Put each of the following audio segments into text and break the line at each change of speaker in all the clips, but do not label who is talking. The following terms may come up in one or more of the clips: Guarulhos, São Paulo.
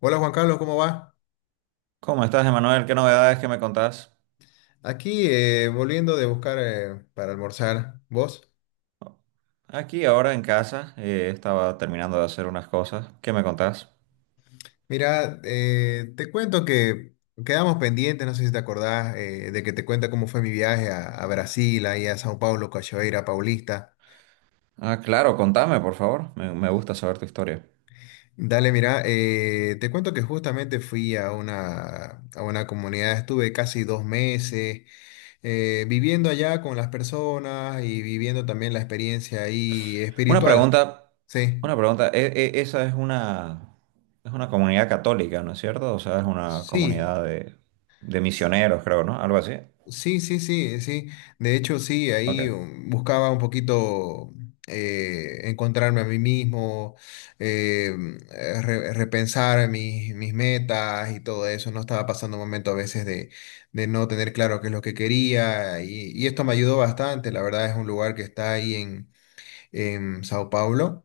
Hola Juan Carlos, ¿cómo va?
¿Cómo estás, Emanuel? ¿Qué novedades que me contás?
Aquí volviendo de buscar para almorzar. ¿Vos?
Aquí ahora en casa, estaba terminando de hacer unas cosas. ¿Qué me contás?
Mira, te cuento que quedamos pendientes, no sé si te acordás, de que te cuenta cómo fue mi viaje a Brasil, ahí a São Paulo, Cachoeira, Paulista.
Ah, claro, contame, por favor. Me gusta saber tu historia.
Dale, mira, te cuento que justamente fui a una comunidad, estuve casi 2 meses viviendo allá con las personas y viviendo también la experiencia ahí
Una
espiritual.
pregunta,
Sí,
una pregunta. E- e- Esa es una comunidad católica, ¿no es cierto? O sea, es una
sí.
comunidad de misioneros, creo, ¿no? Algo así.
Sí, sí, sí, sí. De hecho, sí, ahí
Ok.
buscaba un poquito encontrarme a mí mismo, repensar mis metas y todo eso. No estaba pasando un momento a veces de no tener claro qué es lo que quería y esto me ayudó bastante. La verdad es un lugar que está ahí en Sao Paulo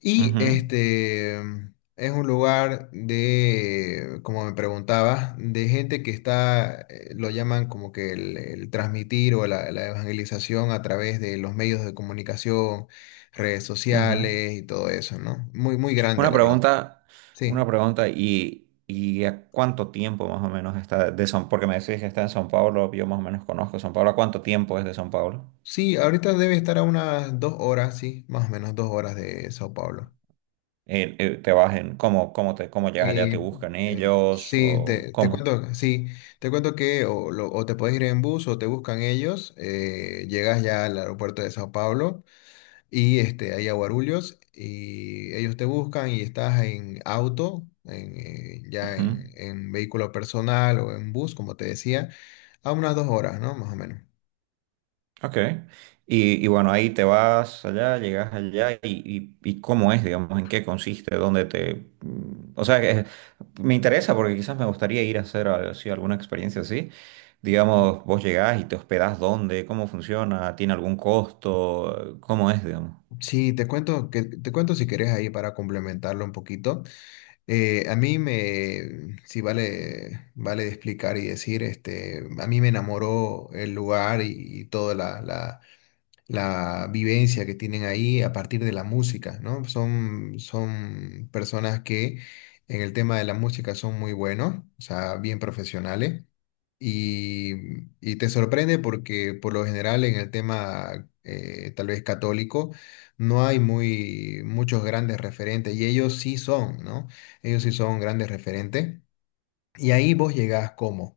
y
Ujú,
este es un lugar de, como me preguntabas, de gente que está, lo llaman como que el transmitir o la evangelización a través de los medios de comunicación, redes
ujú.
sociales y todo eso, ¿no? Muy, muy grande,
Una
la verdad.
pregunta,
Sí.
y a cuánto tiempo más o menos está de San? Porque me decís que está en San Pablo, yo más o menos conozco San Pablo. ¿A cuánto tiempo es de San Pablo?
Sí, ahorita debe estar a unas 2 horas, sí, más o menos 2 horas de Sao Paulo.
¿Te vas en, cómo, cómo llegas allá?
Y,
¿Te buscan ellos
sí,
o
te
cómo?
cuento, sí, te cuento que o te puedes ir en bus o te buscan ellos, llegas ya al aeropuerto de Sao Paulo y este, ahí a Guarulhos y ellos te buscan y estás en auto,
Ujú.
en vehículo personal o en bus, como te decía, a unas 2 horas, ¿no? Más o menos.
Ok. Y bueno, ahí te vas allá, llegas allá y cómo es, digamos, en qué consiste, O sea, que me interesa porque quizás me gustaría ir a hacer así alguna experiencia así. Digamos, vos llegás y te hospedás dónde, cómo funciona, tiene algún costo, cómo es, digamos.
Sí, te cuento, que, te cuento si querés ahí para complementarlo un poquito. A mí me, sí vale, vale de explicar y decir, este, a mí me enamoró el lugar y toda la vivencia que tienen ahí a partir de la música, ¿no? Son, son personas que en el tema de la música son muy buenos, o sea, bien profesionales, y, y te sorprende porque por lo general en el tema tal vez católico no hay muy, muchos grandes referentes, y ellos sí son, ¿no? Ellos sí son grandes referentes. Y ahí vos llegás como,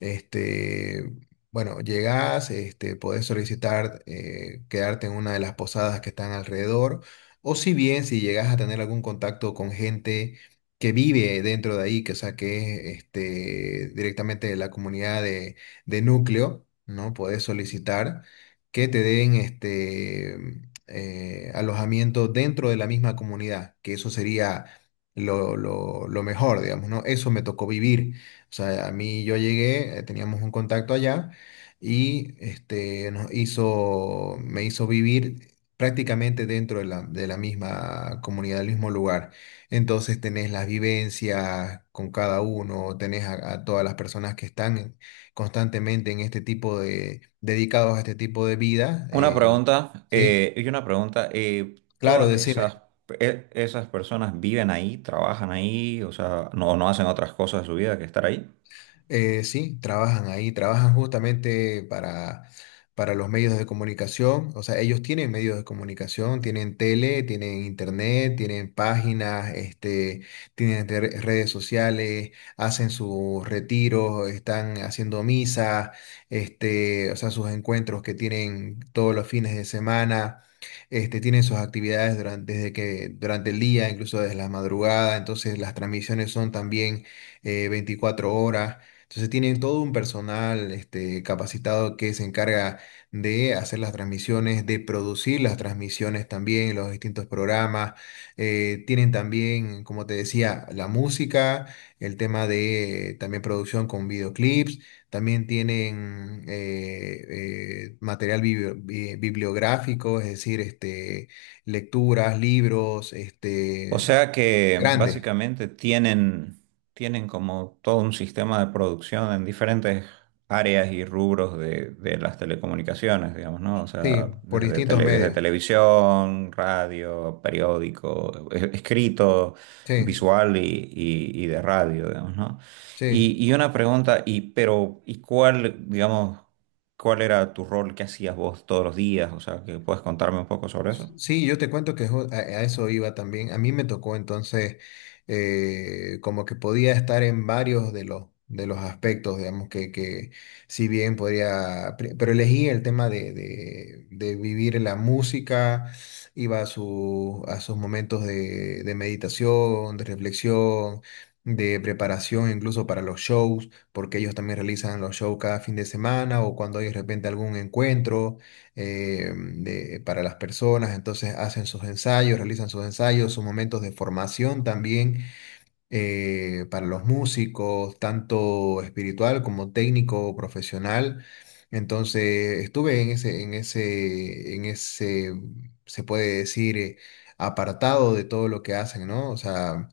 este, bueno, llegás, este, podés solicitar quedarte en una de las posadas que están alrededor, o si bien si llegás a tener algún contacto con gente que vive dentro de ahí, que o sea, que es este, directamente de la comunidad de núcleo, ¿no? Podés solicitar que te den este, alojamiento dentro de la misma comunidad, que eso sería lo mejor, digamos, ¿no? Eso me tocó vivir. O sea, a mí yo llegué, teníamos un contacto allá y este, me hizo vivir prácticamente dentro de la misma comunidad, del mismo lugar. Entonces tenés las vivencias con cada uno, tenés a todas las personas que están constantemente en este tipo de, dedicados a este tipo de vida,
Una pregunta,
¿sí?
y una pregunta,
Claro,
¿todas
decime.
esas, esas personas viven ahí, trabajan ahí, o sea, no, no hacen otras cosas de su vida que estar ahí?
Sí, trabajan ahí, trabajan justamente para los medios de comunicación. O sea, ellos tienen medios de comunicación, tienen tele, tienen internet, tienen páginas, este, tienen redes sociales, hacen sus retiros, están haciendo misa, este, o sea, sus encuentros que tienen todos los fines de semana. Este, tienen sus actividades durante, desde que, durante el día, incluso desde la madrugada, entonces las transmisiones son también 24 horas. Entonces tienen todo un personal este, capacitado que se encarga de hacer las transmisiones, de producir las transmisiones también, los distintos programas. Tienen también, como te decía, la música, el tema de también producción con videoclips. También tienen material bibliográfico, es decir, este, lecturas, libros,
O
este,
sea que
grandes,
básicamente tienen, tienen como todo un sistema de producción en diferentes áreas y rubros de las telecomunicaciones, digamos, ¿no? O
sí,
sea,
por
desde,
distintos
desde
medios.
televisión, radio, periódico, escrito,
Sí,
visual y, y de radio, digamos, ¿no?
sí.
Y una pregunta, y, pero, ¿y cuál, digamos, cuál era tu rol, qué hacías vos todos los días? O sea, que puedes contarme un poco sobre eso.
Sí, yo te cuento que a eso iba también. A mí me tocó entonces como que podía estar en varios de los aspectos, digamos, que si bien podría, pero elegí el tema de vivir la música, iba a, su, a sus momentos de meditación, de reflexión, de preparación incluso para los shows, porque ellos también realizan los shows cada fin de semana o cuando hay de repente algún encuentro para las personas, entonces hacen sus ensayos, realizan sus ensayos, sus momentos de formación también para los músicos, tanto espiritual como técnico, profesional. Entonces, estuve en ese, se puede decir, apartado de todo lo que hacen, ¿no? O sea,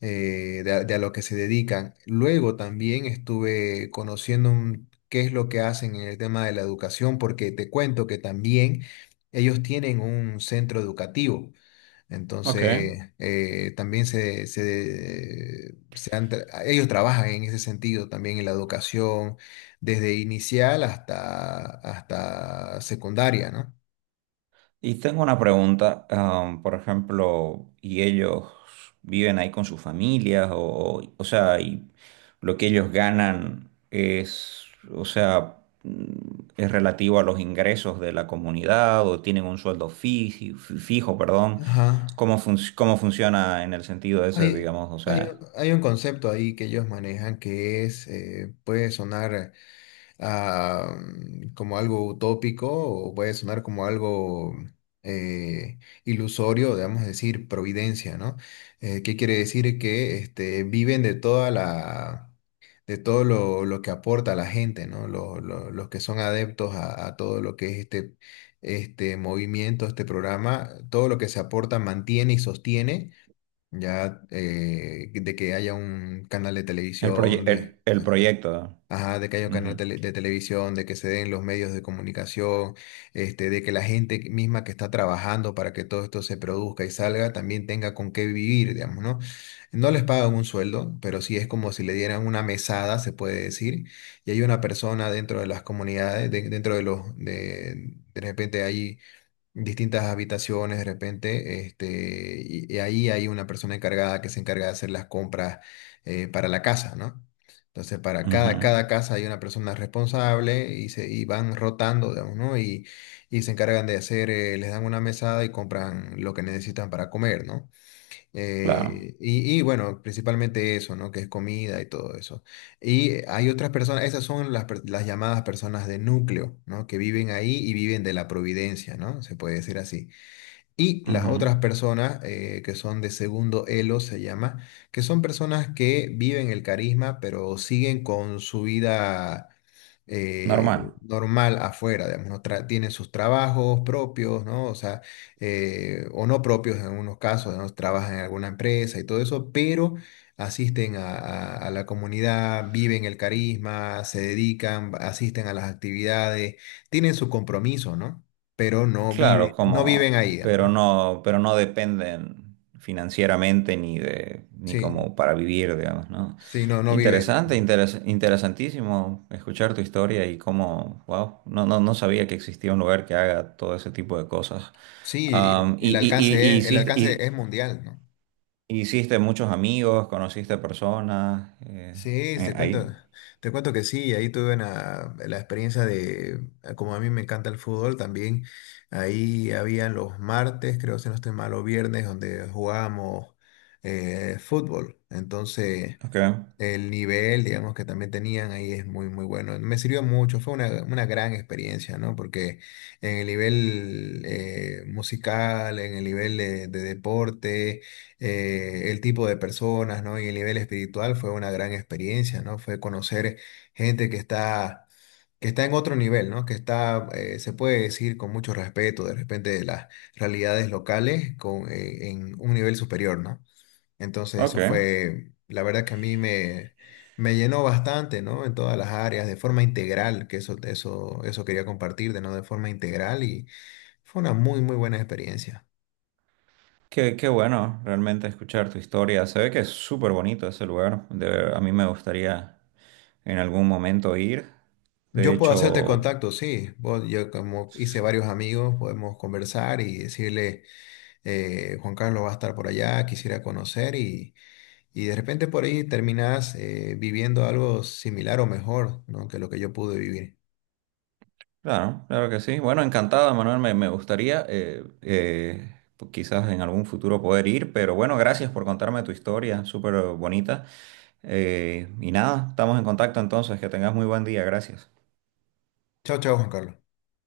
de a lo que se dedican. Luego también estuve conociendo qué es lo que hacen en el tema de la educación, porque te cuento que también ellos tienen un centro educativo.
Ok.
Entonces, también ellos trabajan en ese sentido también en la educación, desde inicial hasta secundaria, ¿no?
Y tengo una pregunta, am, por ejemplo, ¿y ellos viven ahí con sus familias? O sea, y lo que ellos ganan es, o sea, mm, es relativo a los ingresos de la comunidad o tienen un sueldo fijo, perdón.
Ajá.
¿Cómo, cómo funciona en el sentido ese,
Hay,
digamos, o
hay, un
sea,
hay un concepto ahí que ellos manejan que es, puede sonar. Ah, como algo utópico o puede sonar como algo eh, ilusorio, digamos decir, providencia, ¿no? ¿Qué quiere decir? Que este, viven de toda la, de todo lo que aporta la gente, ¿no? Los que son adeptos a todo lo que es este, este movimiento, este programa, todo lo que se aporta mantiene y sostiene. Ya de que haya un canal de
el,
televisión, de,
el proyecto?
ajá, de que haya un canal
Ujú,
de televisión, de que se den los medios de comunicación, este, de que la gente misma que está trabajando para que todo esto se produzca y salga también tenga con qué vivir, digamos, ¿no? No les pagan un sueldo, pero sí es como si le dieran una mesada, se puede decir, y hay una persona dentro de las comunidades, dentro de los, de repente ahí distintas habitaciones de repente, este, y ahí hay una persona encargada que se encarga de hacer las compras para la casa, ¿no? Entonces, para
ujú,
cada, cada casa hay una persona responsable y, se, y van rotando, digamos, ¿no? Y se encargan de hacer, les dan una mesada y compran lo que necesitan para comer, ¿no?
claro,
Y bueno, principalmente eso, ¿no? Que es comida y todo eso. Y hay otras personas, esas son las, las llamadas personas de núcleo, ¿no? Que viven ahí y viven de la providencia, ¿no? Se puede decir así. Y las
ujú,
otras personas que son de segundo elo se llama, que son personas que viven el carisma, pero siguen con su vida
normal.
normal afuera, digamos, no tra- tienen sus trabajos propios, ¿no? O sea, o no propios en algunos casos, ¿no? Trabajan en alguna empresa y todo eso, pero asisten a la comunidad, viven el carisma, se dedican, asisten a las actividades, tienen su compromiso, ¿no? Pero
Claro,
no viven
como,
ahí, digamos, ¿no?
pero no dependen financieramente ni de, ni
Sí,
como para vivir, digamos, ¿no?
sí, no, no viven.
Interesante, interesantísimo escuchar tu historia y cómo, wow, no, no, no sabía que existía un lugar que haga todo ese tipo de cosas.
Sí, el
Am,
el
y,
alcance es, el alcance es mundial, ¿no?
hiciste muchos amigos, conociste personas
Sí,
ahí.
te cuento que sí, ahí tuve una, la experiencia de, como a mí me encanta el fútbol, también ahí habían los martes, creo si no estoy mal, o viernes, donde jugábamos fútbol. Entonces,
Ok,
el nivel, digamos, que también tenían ahí es muy, muy bueno. Me sirvió mucho, fue una gran experiencia, ¿no? Porque en el nivel musical, en el nivel de deporte, el tipo de personas, ¿no? Y el nivel espiritual fue una gran experiencia, ¿no? Fue conocer gente que está en otro nivel, ¿no? Que está, se puede decir con mucho respeto, de repente, de las realidades locales con, en un nivel superior, ¿no? Entonces
ok.
eso fue, la verdad que a mí me, me llenó bastante, ¿no? En todas las áreas, de forma integral, que eso quería compartirte, ¿no? De forma integral y fue una muy, muy buena experiencia.
Qué, qué bueno realmente escuchar tu historia. Se ve que es súper bonito ese lugar. A mí me gustaría en algún momento ir. De
Yo puedo hacerte
hecho,
contacto, sí. Vos- yo como hice
s-
varios amigos, podemos conversar y decirle, Juan Carlos va a estar por allá, quisiera conocer y de repente por ahí terminás viviendo algo similar o mejor, ¿no? Que lo que yo pude vivir.
claro, claro que sí. Bueno, encantado, Manuel. Me gustaría pues quizás en algún futuro poder ir. Pero bueno, gracias por contarme tu historia, súper bonita. Y nada, estamos en contacto entonces. Que tengas muy buen día. Gracias.
Chao, chao, Juan Carlos.